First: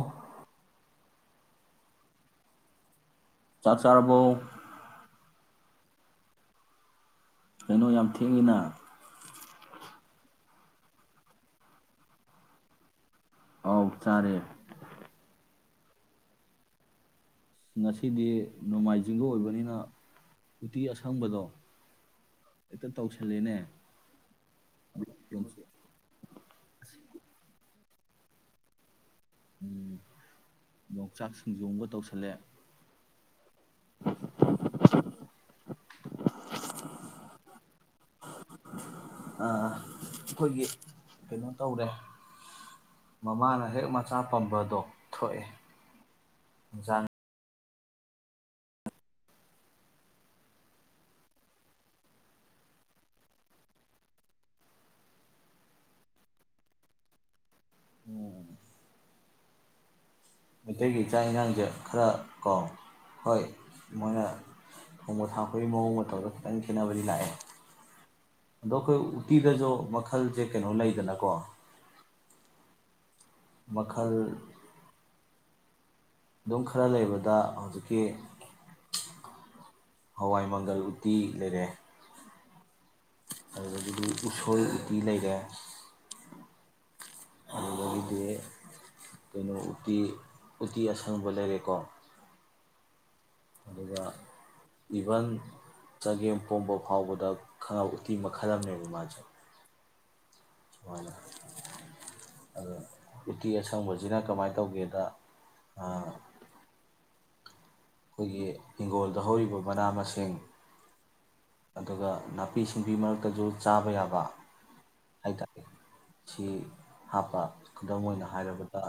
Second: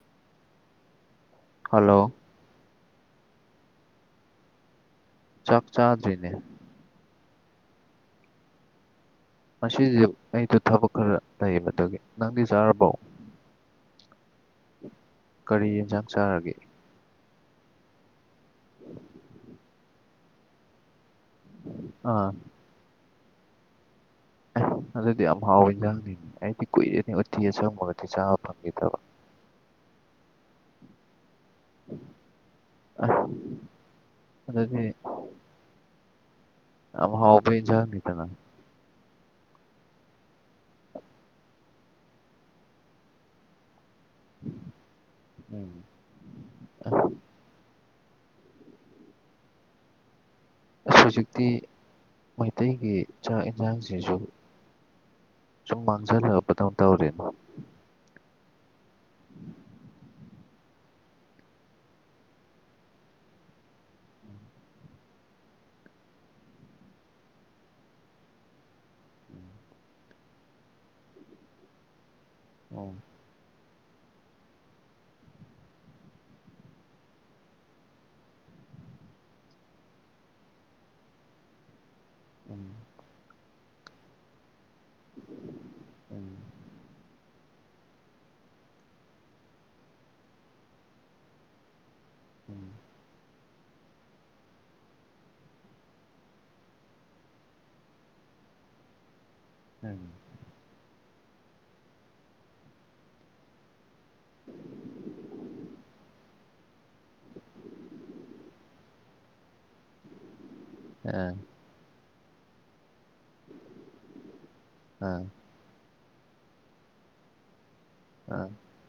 ꯑꯣ ꯍꯜꯂꯣ ꯆꯥꯛ ꯆꯥꯔꯔꯕꯧ ꯆꯥꯛꯆꯥꯥꯗꯅꯦ ꯀꯩꯅꯣ ꯌꯥꯝ ꯊꯦꯡꯉꯤꯅ ꯃꯁꯤꯁꯦ ꯑꯩꯁꯨ ꯊꯕꯛ ꯈꯔ ꯂꯩꯕꯗꯒꯤ ꯅꯪꯗꯤ ꯆꯥꯔꯕꯧ ꯑ ꯆꯥꯔꯦ ꯌꯦꯟꯖꯥꯡ ꯆꯥꯔꯒꯦ ꯉꯁꯤꯗꯤ ꯅꯣꯡꯃꯥꯏꯖꯤꯡꯒ ꯑꯣꯏꯕꯅꯤꯅ ꯏꯇꯤ ꯑꯁ ꯈꯪꯕꯗꯣ ꯑꯥ ꯇꯧꯁꯜꯂꯦꯅꯦ ꯑꯗꯨꯗꯤ ꯌꯥꯝ ꯍꯥꯎꯋꯦ ꯌꯥꯪꯅꯤꯅꯤ ꯑꯩꯗꯤ ꯀꯨꯏꯔꯦꯅꯤ ꯎꯊꯤ ꯑ ꯆꯪꯕꯒꯗꯤ ꯗꯕ ꯎꯝ ꯌꯣꯡꯆꯥꯛ ꯁꯤꯡ ꯌꯣꯡꯕ ꯇꯧꯁꯜꯂꯦ ꯑꯗꯨꯗꯤ ꯌꯥꯝ ꯍꯥꯎꯕ ꯏꯟꯖꯥꯡꯅꯤꯗꯅ ꯑꯩꯈꯣꯏꯒꯤ ꯀꯩꯅꯣ ꯇꯧꯔꯦ ꯃꯃꯥꯅ ꯍꯦꯛ ꯃꯥ ꯑꯆꯥ ꯄꯝꯕꯗꯣ ꯎꯝ ꯊꯣꯛꯑꯦꯟꯖꯥꯡ ꯑꯁ ꯑꯁ ꯍꯧꯖꯤꯛꯇꯤ ꯃꯩꯇꯩꯒꯤ ꯆꯥꯛ ꯌꯦꯟꯁꯥꯡꯁꯤꯁꯨ ꯁꯨꯝ ꯃꯥꯡꯁꯤꯜꯂꯛꯄꯗꯧ ꯇꯧꯔꯤꯅ ꯃꯩꯇꯩꯒꯤ ꯏꯥꯛ ꯏꯟꯁꯥꯡꯁꯦ ꯈꯔ ꯀꯣ ꯍꯣꯏ ꯃꯣꯏꯅ ꯊꯣꯡꯕ ꯊꯥꯛꯄꯒꯤ ꯃꯑꯣꯡ ꯃꯇꯧꯗ ꯈꯤꯇꯪ ꯈꯦꯠꯅꯕꯗꯤ ꯂꯥꯛꯑꯦ ꯑꯗꯣ ꯑꯩꯈꯣꯏ ꯎꯇꯤꯗꯁꯨ ꯃꯈꯜꯁꯦ ꯀꯩꯅꯣ ꯂꯩꯗꯅꯀꯣ ꯑ ꯃꯈꯜ ꯑꯗꯨꯝ ꯈꯔ ꯂꯩꯕꯗ ꯍꯧꯖꯤꯛꯀꯤ ꯍꯋꯥꯏ ꯃꯪꯒꯜ ꯎꯇꯤ ꯂꯩꯔꯦ ꯎꯝ ꯑꯗꯨꯗꯒꯤꯗꯤ ꯎꯁꯣꯏ ꯎꯇꯤ ꯂꯩꯔꯦ ꯎꯝ ꯑꯗꯨꯗꯒꯤꯗꯤ ꯀꯩꯅꯣ ꯎꯇꯤ ꯎꯇꯤ ꯑꯁꯪꯕ ꯂꯩꯔꯦꯀꯣ ꯎꯝ ꯑꯗꯨꯒ ꯏꯚꯟ ꯆꯒꯦꯝ ꯄꯣꯝꯕ ꯐꯥꯎꯕꯗ ꯈꯪꯉ ꯎꯇꯤ ꯃꯈꯜ ꯑꯃꯅꯦꯕ ꯃꯥꯁꯦ ꯎꯝ ꯁꯨꯃꯥꯏꯅ ꯑꯣ ꯎꯇꯤ ꯑꯁꯪꯕꯁꯤꯅ ꯀꯃꯥꯏꯅ ꯇꯧꯒꯦꯗ ꯑꯩꯈꯣꯏꯒꯤ ꯍꯤꯡꯈꯣꯜꯗ ꯍꯧꯔꯤꯕ ꯃꯅꯥ ꯃꯁꯤꯡ ꯑꯥ ꯑꯗꯨꯒ ꯅꯥꯄꯤ ꯁꯤꯡꯕꯤ ꯃꯔꯛꯇꯁꯨ ꯆꯥꯕ ꯌꯥꯕ ꯑꯥ ꯑꯩ ꯇꯦ ꯁꯤ ꯍꯥꯞꯄ ꯈꯨꯗꯝ ꯑꯣꯏꯅ ꯑꯥ ꯍꯥꯏꯔꯕꯗ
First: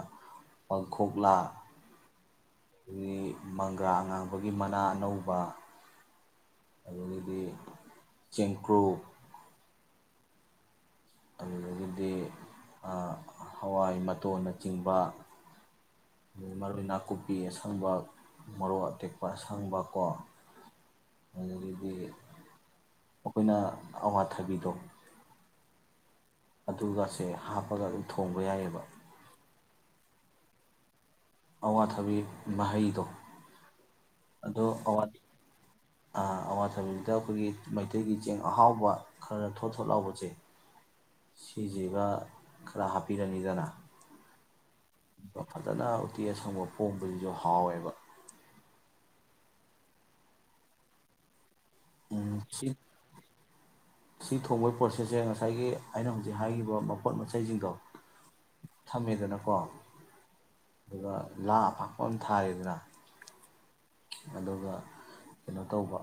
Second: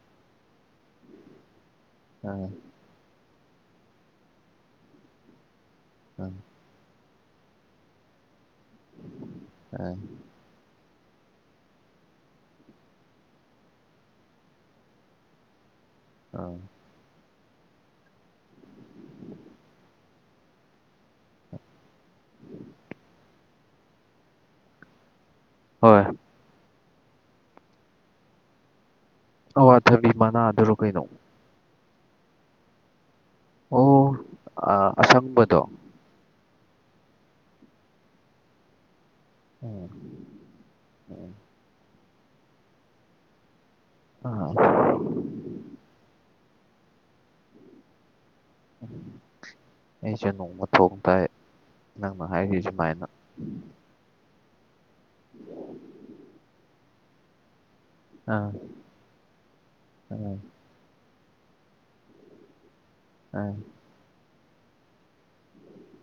ꯄꯥꯡꯈꯣꯛꯂꯥ ꯑꯥ ꯑꯗꯒꯤ ꯃꯪꯒ꯭ꯔ ꯑꯉꯥꯡꯕꯒꯤ ꯃꯅꯥ ꯑꯅꯧꯕ ꯎꯝ ꯑꯗꯨꯗꯒꯤꯗꯤ ꯆꯦꯡꯀ꯭ꯔꯨ ꯑꯥ ꯑꯗꯨꯗꯒꯤꯗꯤ ꯍꯋꯥꯏ ꯃꯇꯣꯟꯅꯆꯤꯡꯕ ꯑꯥ ꯃꯔꯔ ꯅꯥꯀꯨ ꯄꯅꯥꯄꯤ ꯑꯁꯪꯕ ꯃꯔꯣꯛ ꯑꯇꯦꯛꯄ ꯑꯁꯪꯕ ꯀꯣ ꯑꯗꯨꯗꯒꯤꯗꯤ ꯑꯩꯈꯣꯏꯅ ꯑꯋꯥꯊꯕꯤꯗꯣ ꯍꯣꯏ ꯑꯗꯨꯒꯁꯦ ꯍꯥꯞꯄꯒ ꯑꯗꯨꯝ ꯊꯣꯡꯕ ꯌꯥꯏꯑꯕ ꯑꯋꯥꯊꯕꯤ ꯃꯅꯥꯗꯔꯣ ꯀꯩꯅꯣ ꯑꯋꯥꯊꯕꯤ ꯃꯍꯩꯗꯣ ꯑꯣ ꯑꯗꯣ ꯑ ꯑꯁꯪꯕꯗꯣ ꯆꯊꯕꯤꯗꯨꯗ ꯑꯩꯈꯣꯏꯒꯤ ꯃꯩꯇꯩꯒꯤ ꯆꯦꯡ ꯑꯍꯥꯎꯕ ꯈꯔ ꯊꯣꯠ ꯎꯝ ꯊꯣꯠ ꯂꯥꯎꯕꯁꯦ ꯎꯝ ꯁꯤꯁꯤꯒ ꯈꯔ ꯍꯥꯞꯄꯤꯔꯅꯤꯖꯥꯟ ꯑ ꯑ ꯐꯖꯅ ꯎꯇꯤ ꯑꯁꯪꯕ ꯄꯣꯡꯕꯁꯤꯁꯨ ꯍꯥꯎꯋꯦꯕ ꯑꯩꯁꯨꯦ ꯅꯣꯡꯃ ꯊꯣꯡ ꯇꯥꯏ ꯅꯪꯅ ꯁꯤ ꯍꯥꯏꯔꯤꯁꯤꯦꯃꯥꯏꯅ ꯁꯤ ꯊꯣꯡꯕꯩ ꯄꯣꯁ ꯁꯤꯁꯦ ꯉꯁꯥꯏꯒꯤ ꯑꯩꯅ ꯍꯧꯖꯤꯛ ꯍꯥꯏꯈꯤꯕ ꯄꯄꯣꯠ ꯃꯆꯩꯁꯤꯡꯗꯣ ꯑꯥ ꯊꯝꯃꯦꯗꯅꯀꯣ ꯑꯥ ꯑꯗꯨꯒ ꯂꯥ ꯑ ꯄꯥꯛꯄ ꯑꯃ ꯊꯥꯏꯔꯤꯗꯅ ꯎꯝ ꯑꯗꯨꯒ ꯀꯩꯅꯣ ꯇꯧꯕ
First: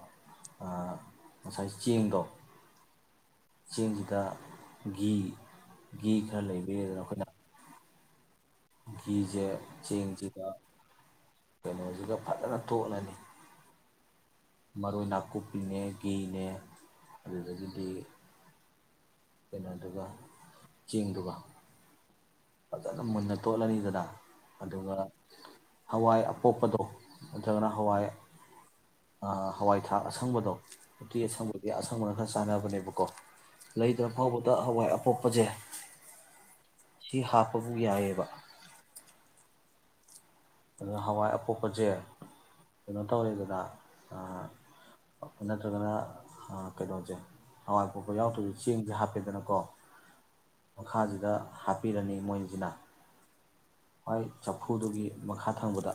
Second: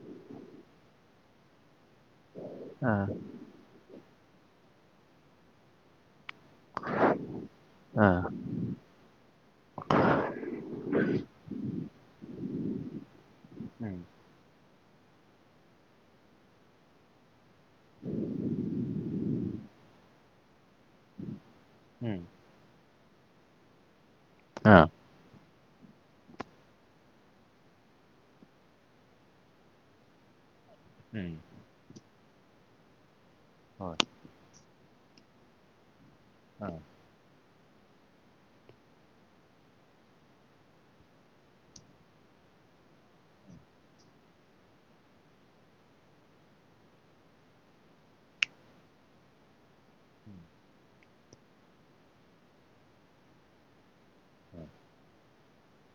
ꯉꯁꯥꯏ ꯆꯦꯡꯗꯣ ꯑꯥ ꯆꯦꯟ ꯆꯥ ꯒꯤ ꯒꯤ ꯈꯔ ꯂꯩꯕꯤꯗꯅ ꯑꯩꯈꯣꯏꯅ ꯎꯝ ꯒꯤꯁꯦ ꯆꯦꯡꯁꯤꯗ ꯀꯩꯅꯣꯁꯤꯒ ꯐꯖꯅ ꯇꯣꯅꯅꯤ ꯎꯝ ꯃꯔꯣꯏ ꯅꯥꯀꯨꯞꯄꯤꯅꯦ ꯒꯤꯅꯦ ꯑꯗꯨꯗꯒꯤ ꯒꯤ ꯀꯩꯅꯣꯗꯨꯒ ꯆꯦꯡꯗꯨꯒ ꯎꯝ ꯐꯖꯅ ꯃꯨꯟꯅ ꯇꯣꯠꯂꯅꯤꯗꯅ ꯑꯥ ꯑꯗꯨꯒ ꯍꯋꯥꯏ ꯑꯄꯣꯛꯄꯗꯣ ꯅꯠꯇ꯭ꯔꯒꯅ ꯍꯋꯥꯏ ꯍꯋꯥꯏ ꯊꯥꯛ ꯑꯁꯪꯕꯗꯣ ꯎꯝ ꯇꯁꯪꯕꯨꯣ ꯑꯁꯪ ꯁꯥꯟꯅꯕꯅꯦꯕꯀꯣ ꯍꯣꯏ ꯂꯩꯗ꯭ꯔ ꯐꯥꯎꯕꯗ ꯍꯋꯥꯏ ꯑꯣꯞꯄꯖꯩ ꯑꯥ ꯁꯤ ꯍꯥꯞꯄꯕꯨ ꯌꯥꯏꯑꯕ ꯑꯗꯨ ꯍꯋꯥꯏ ꯑꯄꯣꯛꯄꯁꯦ ꯀꯩꯅꯣ ꯇꯧꯔꯦꯗꯅ ꯅꯠꯇ꯭ꯔꯒꯅ ꯀꯩꯅꯣꯁꯦ ꯍꯋꯥꯏ ꯑꯄꯣꯛꯄ ꯌꯥꯎꯗ꯭ꯔꯁꯨ ꯆꯦꯡꯁꯦ ꯍꯥꯞꯄꯦꯗꯅꯀꯣ ꯃꯈꯥꯁꯤꯗ ꯍꯥꯞꯄꯤꯔꯅꯤ ꯃꯣꯏꯁꯤꯅ ꯍꯣꯏ ꯆꯐꯨꯗꯨꯒꯤ ꯃꯈꯥ ꯊꯪꯕꯗ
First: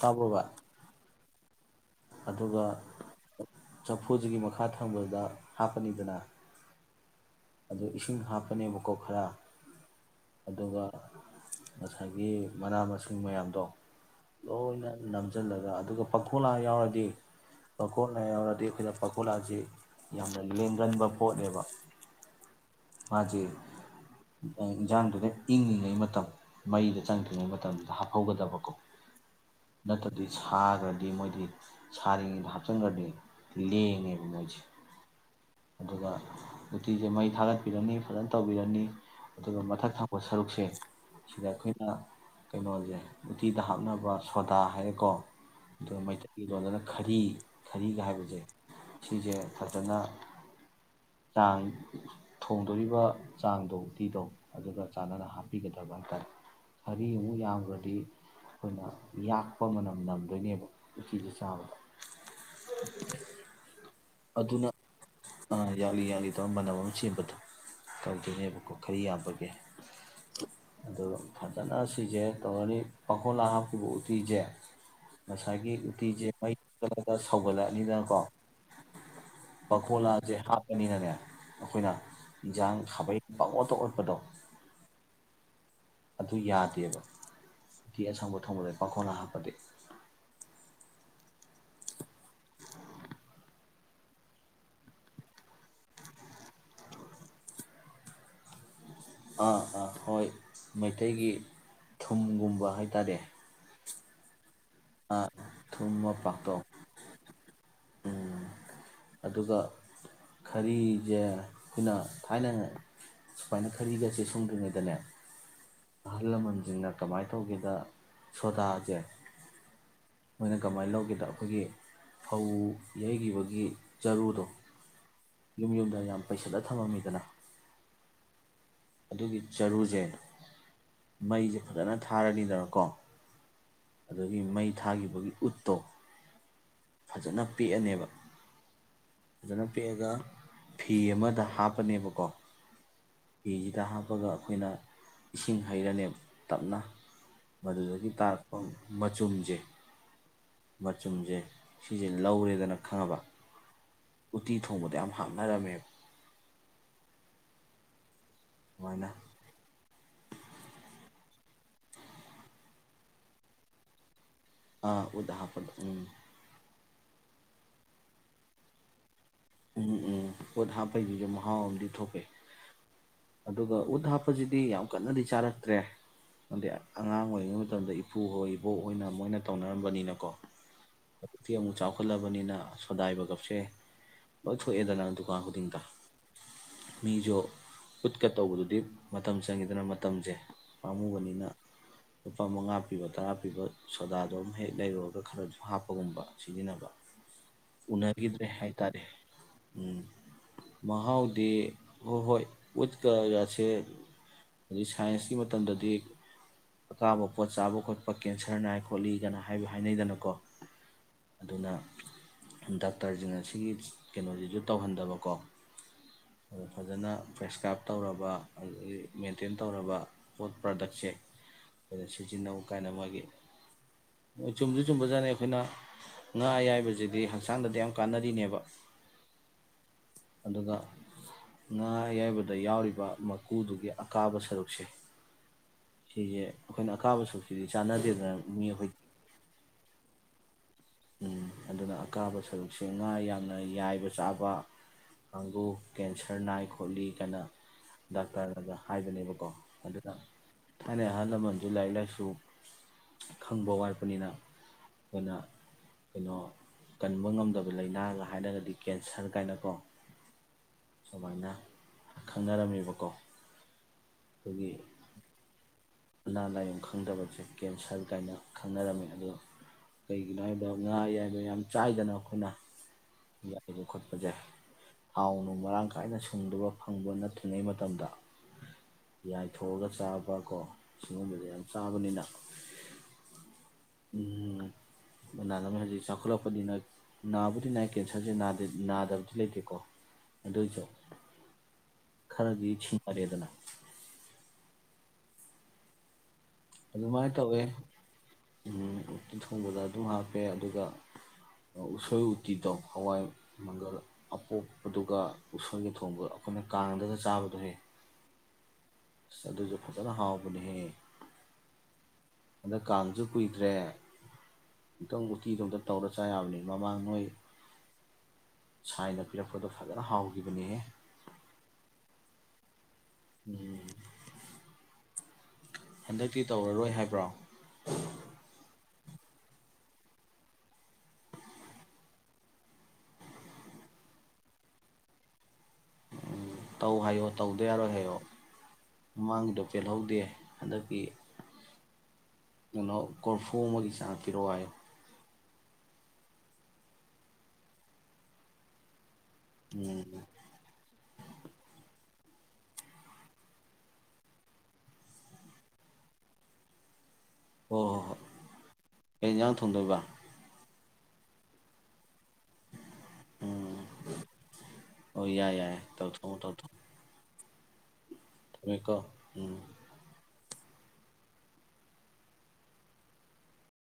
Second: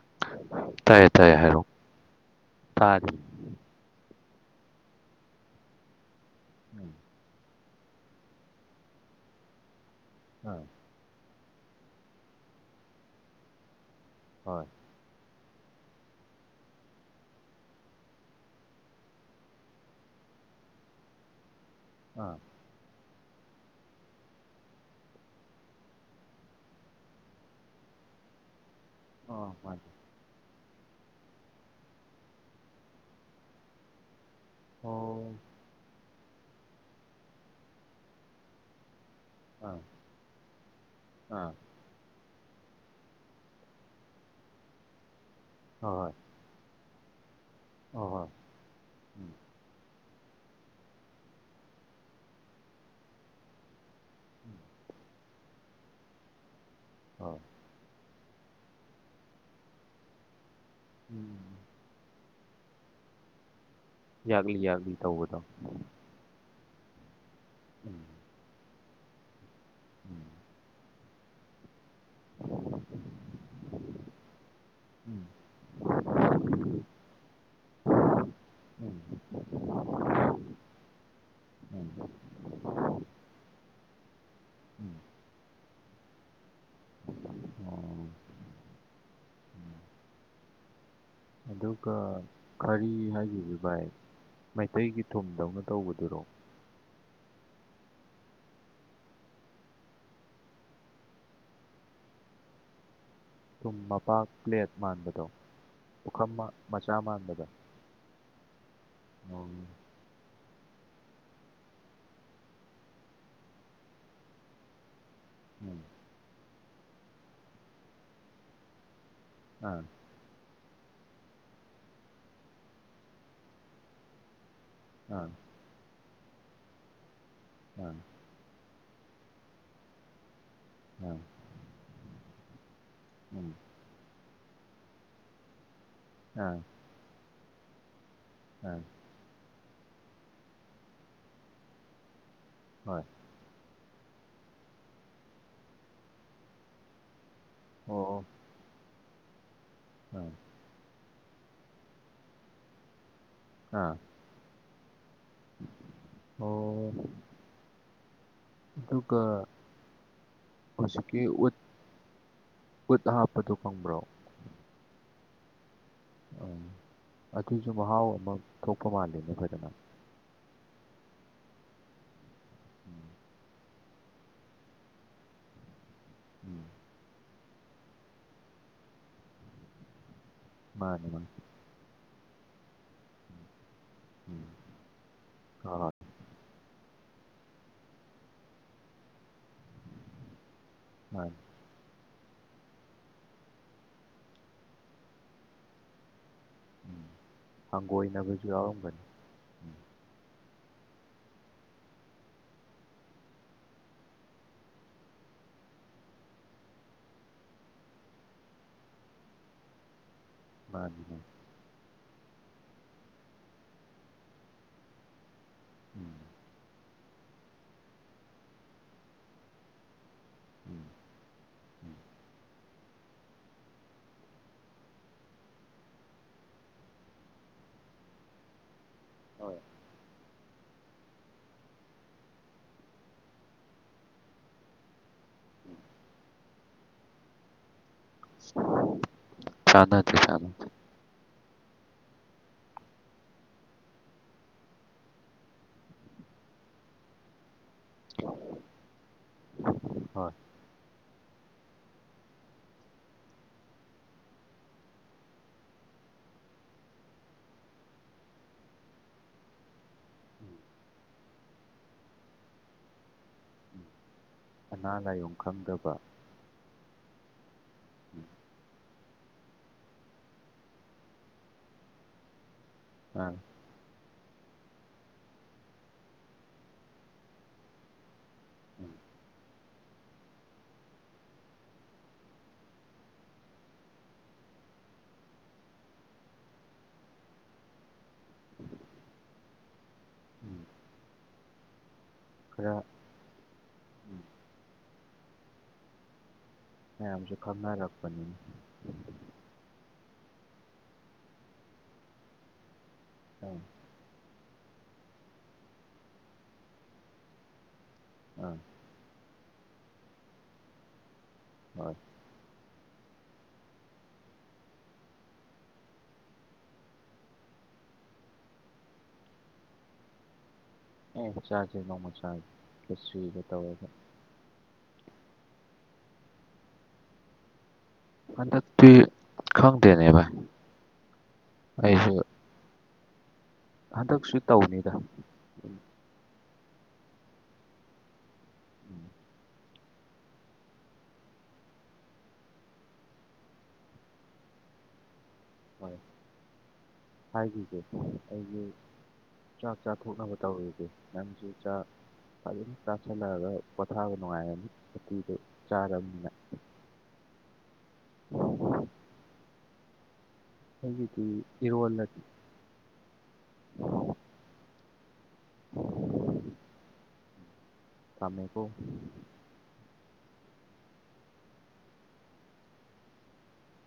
ꯇꯥꯕ꯭ꯔꯣ ꯕꯥꯏ ꯇꯥꯏꯌꯦ ꯇꯥꯏꯌꯦ ꯍꯥꯏꯔ ꯑꯗꯨꯒ ꯎꯐꯨꯁꯤꯒꯤ ꯃꯈꯥ ꯊꯪꯕꯗꯨꯗ ꯍꯥꯞꯄꯅꯤꯗꯅ ꯎꯝ ꯑꯗꯨ ꯏꯁꯤꯡ ꯍꯥꯞꯄꯅꯦꯕꯀꯣ ꯈꯔ ꯑꯥ ꯑꯗꯨꯒ ꯉꯁꯥꯏꯒꯤ ꯃꯅꯥ ꯃꯁꯤꯡ ꯃꯌꯥꯝꯗꯣ ꯑꯣ ꯍꯣꯏ ꯏ ꯅ ꯍꯥꯥꯆꯜꯂꯒ ꯑꯗꯨꯒ ꯄꯥꯈꯣꯂꯥ ꯌꯥꯎꯔꯗꯤ ꯄꯥꯈꯣꯂꯥ ꯌꯥꯎꯔꯗꯤ ꯑꯩꯈꯣꯏꯅ ꯄꯥꯈꯣꯂꯥꯁꯤ ꯌꯥꯝꯅ ꯂꯦꯡꯒꯟꯕ ꯄꯣꯠꯅꯦꯕ ꯑꯥ ꯃꯥꯁꯦ ꯏꯟꯖꯥꯡꯗꯨꯅ ꯏꯪꯉꯤꯉꯩ ꯃꯇꯝ ꯃꯩꯗ ꯆꯪꯗ꯭ꯔꯤꯉꯩ ꯃꯇꯝꯗ ꯍꯥꯞꯍꯧꯒꯗꯕꯀꯣ ꯑꯣ ꯃꯥꯅꯤ ꯅꯠꯇꯗꯤꯁ ꯁꯥꯈ꯭ꯔꯗꯤ ꯃꯣꯏꯗꯤ ꯁꯥꯔꯤꯉꯩꯗ ꯍꯥꯞꯆꯤꯟꯈ꯭ꯔꯗꯤ ꯂꯦꯡꯉꯦꯕ ꯃꯣꯏꯗꯤ ꯑꯣ ꯑꯗꯨꯒ ꯎꯇꯤꯁꯦ ꯃꯩ ꯊꯥꯒꯠꯄꯤꯔꯅꯤ ꯐꯖꯅ ꯇꯧꯕꯤꯔꯅꯤ ꯑꯗꯨꯒ ꯑꯥ ꯃꯊꯛ ꯊꯪꯄ ꯁꯔꯨꯛꯁꯦ ꯁꯤꯗ ꯑꯥ ꯑꯩꯈꯣꯏꯅ ꯀꯩꯅꯣꯁꯦ ꯎꯇꯤꯗ ꯍꯥꯞꯅꯕ ꯁꯣꯗꯥ ꯍꯥꯏꯌꯦꯀꯣ ꯑꯗꯨ ꯍꯣꯏ ꯍꯣꯏ ꯃꯩ ꯈꯔꯤ ꯈꯔꯤꯒ ꯍꯣꯏ ꯍꯣꯏ ꯍꯥꯏꯕꯁꯦ ꯎꯝ ꯁꯤꯁꯦ ꯐꯖꯅ ꯆꯥꯡ ꯊꯣꯡꯗꯣꯔꯤꯕ ꯆꯥꯡꯗꯣ ꯎꯇꯤꯗꯣ ꯎꯝ ꯑꯗꯨꯒ ꯆꯥꯟꯅꯅ ꯍꯥꯞꯄꯤꯒꯗꯕ ꯍꯥꯏꯇꯥꯔꯦ ꯍꯔꯤꯃꯨꯛ ꯍꯣꯏ ꯌꯥꯝꯈ꯭ꯔꯗꯤ ꯑꯩꯈꯣꯏꯅ ꯌꯥꯛꯄ ꯃꯅꯝ ꯅꯝꯗꯣꯏꯅꯦꯕ ꯎꯇꯤꯗꯣ ꯎꯝ ꯆꯕꯗ [inaudible] ꯌꯥꯛꯂꯤ ꯌꯥꯛꯂꯤ ꯇꯧꯕꯗꯣ ꯑꯗꯨ ꯃꯅꯝ ꯑꯃ ꯆꯦꯟꯕꯗꯣ ꯎꯝ ꯇꯧꯗꯣꯏꯅꯦꯕ ꯈꯔꯤ ꯌꯥꯝꯕꯒꯦ ꯎꯝ ꯑꯗꯨ ꯐꯖꯅ ꯁꯤꯁꯦ ꯇꯧꯔꯅꯤ ꯄꯥꯡꯈꯣꯂꯥ ꯍꯥꯞꯈꯤꯕ ꯎꯇꯤꯁꯦ ꯎꯝ ꯉꯁꯥꯏꯒꯤ ꯎꯇꯤꯁꯦ ꯃꯩ ꯆ ꯆꯠꯂꯒ ꯁꯧꯒꯠꯂꯛꯑꯅꯤꯅꯀꯣ ꯎꯝ ꯄꯈꯣꯂꯥꯁꯦ ꯍꯥꯞꯄꯅꯤꯅꯅꯦ ꯎꯝ ꯑꯩꯈꯣꯏꯅ ꯏꯟꯁꯥꯡ ꯈꯥꯕꯩ ꯄꯪꯑꯣꯠꯇ ꯑꯣꯠ ꯗꯣ ꯎꯝ ꯑꯗꯨ ꯌꯥꯗꯦꯕ ꯑꯣ ꯎꯇꯤ ꯑꯁꯪꯕ ꯊꯣꯡꯕꯗ ꯄꯥꯡꯈꯣꯂꯥ ꯍꯥꯞꯄꯗꯤ ꯎꯝ ꯑꯗꯨꯒ ꯈꯔꯤ ꯍꯥꯏꯔꯤꯖꯦ ꯚꯥꯏ ꯃꯩꯇꯩꯒꯤ ꯊꯨꯝꯗꯧꯅ ꯇꯧꯕꯗꯨꯔꯣ ꯑꯥ ꯑꯥ ꯍꯣꯏ ꯃꯩꯇꯩꯒꯤ ꯊꯨꯝꯒꯨꯝꯕ ꯍꯥꯏꯇꯥꯔꯦ ꯊꯨꯝ ꯃꯄꯥꯛ ꯄ꯭ꯂꯦꯠ ꯃꯥꯟꯕꯗꯣ ꯑꯥ ꯊꯨꯝ ꯄꯨꯈꯝ ꯃꯄꯥꯛꯇꯣ ꯃꯆꯥ ꯃꯥꯟꯕꯗꯣ ꯎꯝ ꯎ ꯑꯗꯨꯒ ꯈꯔꯤꯁꯦ ꯑꯩꯈꯣꯏꯅ ꯊꯥꯏꯅ ꯁꯨꯃꯥꯏꯅ ꯈꯔꯤꯒꯁꯦ ꯁꯨꯡꯗ꯭ꯔꯤꯉꯩꯗꯅꯦ ꯎꯝ ꯑꯍꯜ ꯂꯃꯟꯁꯤꯡꯅ ꯀꯃꯥꯏꯅ ꯇꯧꯒꯦꯗ ꯁꯣꯗꯥꯁꯦ ꯑꯥ ꯃꯣꯏꯅ ꯀꯃꯥꯏꯅ ꯂꯧꯒꯦꯗ ꯑꯩꯈꯣꯏꯒꯤ ꯐꯧ ꯌꯩꯈꯤꯕꯒꯤ ꯆꯔꯨꯗꯣ ꯎꯝ ꯌꯨꯝ ꯌꯨꯝꯗ ꯌꯥꯝ ꯄꯩꯁꯥꯂ ꯊꯝꯃꯝꯃꯤꯗꯅ ꯎꯝ ꯑꯗꯨꯒꯤ ꯆꯔꯨꯖꯦ ꯑꯥ ꯃꯩ ꯐꯖꯅ ꯊꯥ ꯊꯥꯔꯅꯤꯗ ꯅꯥꯀꯣ ꯎꯝ ꯑꯗꯒꯤ ꯃꯩ ꯊꯥꯈꯤꯕꯒꯤ ꯎꯠꯇꯣ ꯑꯥ ꯐꯖꯅ ꯄꯦꯛꯑꯅꯤꯕ ꯑꯥ ꯐꯖꯅ ꯄꯦꯛꯑꯒ ꯐꯤ ꯑꯃꯗ ꯍꯥꯞꯄꯅꯤꯕꯀꯣ ꯍꯣꯏ ꯐꯤꯖꯤꯗ ꯍꯥꯞꯄꯒ ꯑꯩꯈꯣꯏꯅ ꯏꯁꯤꯡ ꯍꯩꯔꯅꯤꯕ ꯇꯞꯅ ꯑꯣ ꯃꯗꯨꯗꯒꯤ ꯑꯣ ꯇꯥꯔꯛꯄ ꯃꯆꯨꯝꯖꯦ ꯑꯥ ꯃꯆꯨꯝꯖꯦꯁꯦ ꯁꯤꯁꯦ ꯂꯧꯔꯦꯗꯅ ꯈꯪꯉꯕ ꯑꯥ ꯎꯇꯤ ꯊꯣꯡꯕꯗ ꯌꯥꯝ ꯍꯥꯞꯅꯔꯝꯃꯦ ꯑꯣ ꯑꯗꯨꯃꯥꯏꯅ ꯑꯗꯨꯒ ꯍꯧꯖꯤꯛꯀꯤ ꯎꯠ ꯎꯠ ꯍꯥꯞꯄꯗꯨ [unintelligible] ꯎꯠ ꯍꯥꯞꯄꯗꯣ ꯎꯝ ꯑꯪ ꯑꯗꯨꯁꯨ ꯃꯍꯥꯎ ꯑꯃ ꯊꯣꯛꯄ ꯃꯥꯂꯤꯅꯦ ꯅ [unintelligible] ꯄꯣꯠ ꯍꯥꯞꯄꯩꯗꯨꯒꯤ ꯃꯍꯥꯎ ꯑꯃꯗꯤ ꯊꯣꯛꯄꯦ ꯎꯝ ꯑꯗꯨꯒ ꯎꯠ ꯍꯥꯞꯄꯁꯤꯗꯤ ꯌꯥꯝ ꯀꯟꯅꯗꯤ ꯆꯥꯔꯛꯇ꯭ꯔꯦ ꯎꯝ [unintelligible] ꯑꯉꯥꯡ ꯑꯣꯏ ꯑꯣꯢꯔꯤꯉꯩ ꯃꯇꯝꯗ ꯏꯄꯨ ꯍꯣꯏ ꯏꯕꯣꯛ ꯑꯣꯏꯅ ꯃꯣꯏꯅ ꯇꯧꯅꯔꯝꯕꯅꯤꯅꯀꯣ ꯃꯥꯅꯦ ꯃꯥꯅꯦ ꯍꯧꯖꯤꯛꯇꯤ ꯑꯃꯨꯛ ꯆꯥꯎꯈꯠꯂꯕꯅꯤꯅ ꯁꯣꯗꯥꯏꯕꯥꯢꯒꯞꯁꯦ ꯎꯝ ꯂꯣꯢ ꯊꯣꯛꯑꯦꯗꯅ ꯗꯨꯀꯥꯟ ꯍꯣꯏ ꯈꯨꯗꯤꯡꯗ ꯍꯣꯏ ꯃꯤꯁꯨ ꯎꯠꯀ ꯇꯧꯕꯗꯨꯗꯤ ꯃꯇꯝ ꯆꯪꯉꯤꯗꯅ ꯃꯇꯝꯁꯦ ꯃꯥꯅꯤ ꯄꯥꯝꯃꯨꯕꯅꯤꯅ ꯂꯨꯄꯥ ꯃꯉꯥ ꯄꯤꯕ ꯇꯔꯥ ꯄꯤꯕ ꯁꯣꯗꯥꯗꯣ ꯑꯃꯝ ꯍꯦꯛ ꯂꯩꯔꯨꯔꯒ ꯈꯔꯁꯨ ꯍꯥꯞꯄꯒꯨꯝꯕ ꯁꯤꯖꯤꯟꯅꯕ ꯎꯝ ꯍꯪꯒꯣꯏꯅꯕꯁꯨ ꯎꯅꯒꯤꯗ꯭ꯔꯦ ꯌꯥꯎꯔꯝꯒꯅꯤ ꯍꯥꯏꯇꯥꯔꯦ ꯎꯝ ꯃꯍꯥꯎꯗꯤ ꯍꯣꯏ ꯍꯣꯏ ꯎꯠꯀꯒꯁꯦ ꯍꯥꯏꯗꯤ ꯁꯥꯏꯟꯁꯀꯤ ꯃꯇꯝꯗꯗꯤ ꯑꯀꯥꯕ ꯄꯣꯠ ꯆꯥꯕ ꯈꯣꯠꯄ ꯀꯦꯟꯁꯔ ꯅꯥꯏ ꯈꯣꯠꯂꯤꯒꯅ ꯍꯥꯏꯕ ꯍꯥꯏꯅꯩꯗꯅꯀꯣ ꯃꯥꯅꯤꯅꯦ ꯑꯗꯨꯅ ꯗꯥꯛꯇꯔꯁꯤꯡ ꯁꯤꯒꯤ ꯀꯩꯅꯣꯁꯤꯁꯨ ꯇꯧꯍꯟꯗꯕꯀꯣ ꯎꯝ [unintelligible] ꯐꯖꯅ ꯄ꯭ꯔꯦꯁꯀ꯭ꯔꯥꯏꯞ ꯇꯧꯔꯕ ꯑꯗꯨꯗꯒꯤ ꯃꯦꯟꯇꯦꯟ ꯇꯧꯔꯕ ꯄꯣꯠ ꯎꯝ ꯎꯝ ꯄ꯭ꯔꯗꯛꯁꯦꯈ ꯁꯤꯖꯤꯟꯅꯧ ꯀꯥꯏꯅ ꯃꯣꯏꯒꯤ ꯃꯣꯏ ꯆꯨꯝꯁꯨ ꯆꯨꯝꯕꯖꯥꯠꯅꯤ ꯑꯩꯈꯣꯏꯅ ꯉꯥ ꯑꯌꯥꯏꯕꯁꯤꯗꯤ ꯍꯛꯆꯥꯡꯗꯗꯤ ꯌꯥꯝ ꯀꯥꯟꯅꯔꯤꯅꯦꯕ ꯍꯣꯏ ꯑꯗꯨꯒ ꯉꯥ ꯑꯌꯥꯏꯕꯗ ꯌꯥꯎꯔꯤꯕ ꯃꯀꯨꯗꯨꯒꯤ ꯑꯀꯥꯕ ꯁꯔꯨꯛꯁꯦ ꯁꯤꯁꯦ ꯑꯩꯈꯣꯏꯅ ꯑꯀꯥꯕ ꯁꯣꯛꯁꯤꯗꯤ ꯆꯥꯟꯅꯗꯦ ꯆꯗ ꯊ ꯆ ꯎꯝ ꯑꯗꯨꯅ ꯑꯀꯥꯕ ꯁꯔꯨꯛꯁꯦ ꯉꯥ ꯌꯥꯝꯅ ꯌꯥꯏꯕ ꯆꯥꯕ ꯀꯥꯡꯕꯨꯨ ꯀꯦꯟꯁꯔ ꯅꯥꯏ ꯈꯣꯠꯂꯤ ꯀꯥꯏꯅ ꯗꯥꯛꯇꯔꯗ ꯍꯥꯏꯕꯅꯦꯕꯀꯣ ꯎ ꯑꯗꯨꯅ ꯍꯣꯏ ꯊꯥꯏꯅꯩ ꯑꯍꯜ ꯂꯃꯟꯁꯨ ꯂꯥꯏꯔꯤꯛ ꯂꯥꯏꯁꯨ ꯈꯪꯕ ꯋꯥꯠꯄꯅꯤꯅ ꯑꯈꯣꯏꯅ ꯀꯩꯅꯣ ꯀꯟꯕ ꯉꯝꯗꯕ ꯂꯥꯏꯅꯥꯒ ꯍꯥꯏꯔꯒꯗꯤ ꯀꯦꯟꯁꯔ ꯀꯥꯏꯅꯀꯣ ꯎꯝ ꯁꯨꯃꯥꯏꯅ ꯈꯪꯅꯔꯝꯃꯦꯕꯀꯣ ꯎꯝ ꯑꯩꯈꯣꯏꯒꯤ ꯑꯅꯥ ꯂꯥꯏꯌꯣꯡ ꯈꯪꯗꯕ ꯑꯅꯥ ꯂꯥꯏꯌꯣꯡ ꯈꯪꯗꯕꯁꯦ ꯀꯦꯟꯁꯔ ꯎꯝ ꯀꯥꯏꯅ ꯈꯪꯅꯔꯝꯃꯤ ꯑꯗꯣ ꯀꯩꯒꯤꯅꯣ ꯍꯥꯏꯕ ꯉꯥ ꯌꯥꯏꯕ ꯌꯥꯝ ꯆꯥꯏꯗꯅ ꯑꯈꯣꯏꯅ ꯑꯥ ꯌꯥꯏꯕ ꯈꯣꯠꯄꯖꯦ ꯊꯥꯎꯅꯨꯡ ꯃꯔꯥꯡ ꯀꯥꯏꯅ ꯁꯨꯡꯗꯕ ꯐꯪꯕ ꯅꯠꯇ꯭ꯔꯤꯉꯩ ꯃꯇꯝꯗ ꯎꯝ ꯌꯥ ꯊꯣꯡꯉꯒ ꯆꯥꯕ ꯀꯣ ꯁꯤꯒꯨꯝꯕꯁꯦ ꯌꯥꯝ ꯆꯥꯕꯅꯤꯅ ꯃꯅꯥ ꯍꯧꯖꯤꯛ ꯆꯥꯎꯈꯠꯂꯛꯄꯅꯤꯅ ꯅꯥꯕꯨꯗꯤ ꯅꯥ ꯀꯦꯟꯁꯔꯁꯦ ꯅꯥꯗꯕꯗꯤ ꯂꯩꯇꯦꯀꯣ ꯎꯝ ꯑꯗꯨꯏꯁꯨ ꯈꯔꯗꯤ ꯈꯔ ꯁꯤꯡꯅꯔꯦꯗꯅ ꯎꯝ ꯑꯗꯨꯃꯥꯏꯅ ꯃꯌꯥꯝꯁꯨ ꯇꯧꯋꯦ ꯈꯪꯅꯔꯛꯄꯅꯤꯅꯦ ꯎꯝ ꯎꯇꯤ ꯊꯣꯡꯕꯗ ꯑꯗꯨꯝ ꯍꯥ ꯍꯥꯄꯦ ꯑꯗꯨꯒ ꯎꯁꯣꯏ ꯎꯇꯤꯗꯣ ꯍꯋꯥꯏ ꯑꯥ ꯃꯪꯒꯜ ꯑꯣꯛꯄꯗꯨꯒ ꯎꯁꯣꯏꯒꯤ ꯊꯣꯡꯕ ꯑꯈꯣꯏꯅ ꯀꯥꯡꯗꯒ ꯆꯥꯕꯗꯨ ꯍꯦ ꯑꯝ ꯑꯏ ꯑꯗꯨꯁꯨ ꯐꯖꯅ ꯍꯥꯎꯕꯅꯦꯍꯦ ꯍꯣꯏ ꯍꯟꯗꯛ ꯀꯥꯡꯁꯨ ꯀꯨꯏꯗ꯭ꯔꯦ ꯇꯪ ꯎꯇꯤꯗꯣ ꯑꯝꯇ ꯇꯧꯔ ꯆꯥ ꯌꯥꯕꯅꯤ ꯃꯃꯥꯡ ꯅꯣꯏ ꯁꯥꯏꯅ ꯄꯤꯔꯛꯄꯗꯣ ꯐꯖꯅ ꯍꯥꯎꯈꯤꯕꯅꯤꯍꯦ ꯑꯣ ꯆꯥꯥꯖꯦ ꯅꯣꯡꯃ ꯆꯥꯖꯦ ꯈꯦꯆ꯭ꯔꯤꯒ ꯇꯧꯔꯒ ꯍꯟꯗꯛꯇꯤ ꯇꯧꯔꯔꯣꯏ ꯍꯥꯏꯕ꯭ꯔꯣ ꯍꯟꯗꯛꯇꯤ ꯈꯪꯗꯦꯅꯦꯕ ꯚꯥꯏ ꯑꯩꯁꯨ ꯍꯟꯗꯛꯁꯨ ꯇꯧꯅꯤꯗ ꯇꯧ ꯍꯥꯏꯌꯣ ꯇꯧꯗ ꯌꯥꯔꯣꯏ ꯍꯥꯏꯌꯣ ꯎꯝ ꯃꯃꯥꯡꯒꯤꯗꯣ ꯄꯦꯜꯍꯧꯗꯦ ꯍꯟꯗꯛꯇꯤ ꯀꯩꯅꯣ ꯀꯣꯔꯐꯨ ꯑꯃꯒꯤ ꯆꯥꯡ ꯄꯤꯔꯛꯑꯣ ꯍꯥꯏꯌꯣ ꯍꯣꯏ ꯍꯥꯏꯈꯤꯒꯦ ꯑꯩꯒꯤ ꯆꯥꯛ ꯆꯥ ꯎꯝ ꯊꯣꯛꯅꯕ ꯇꯧꯔꯨꯒꯦ ꯅꯪꯁꯨ ꯆꯥꯛ ꯍꯧꯖꯤꯛ ꯆꯥꯁꯤꯜꯂꯒꯥ ꯄꯣꯠꯊꯥꯕ ꯅꯨꯡꯉꯥꯏꯌꯦꯕ ꯎꯇꯤꯗ ꯆꯥꯔꯃꯤꯅ꯫ ꯍꯣ ꯍꯣ ꯍꯣꯏ ꯀꯩꯟꯖꯥꯡ ꯊꯣꯡꯗꯣꯏꯕ? ꯑꯩꯒꯤꯗꯤ ꯏꯔꯣꯜꯂꯒꯦ ꯎꯝ ꯑꯣꯏ ꯌꯥ ꯌꯥꯏ ꯇꯧꯊꯣ ꯇꯧꯊꯣ ꯊꯃꯦꯀꯣ ꯎꯝ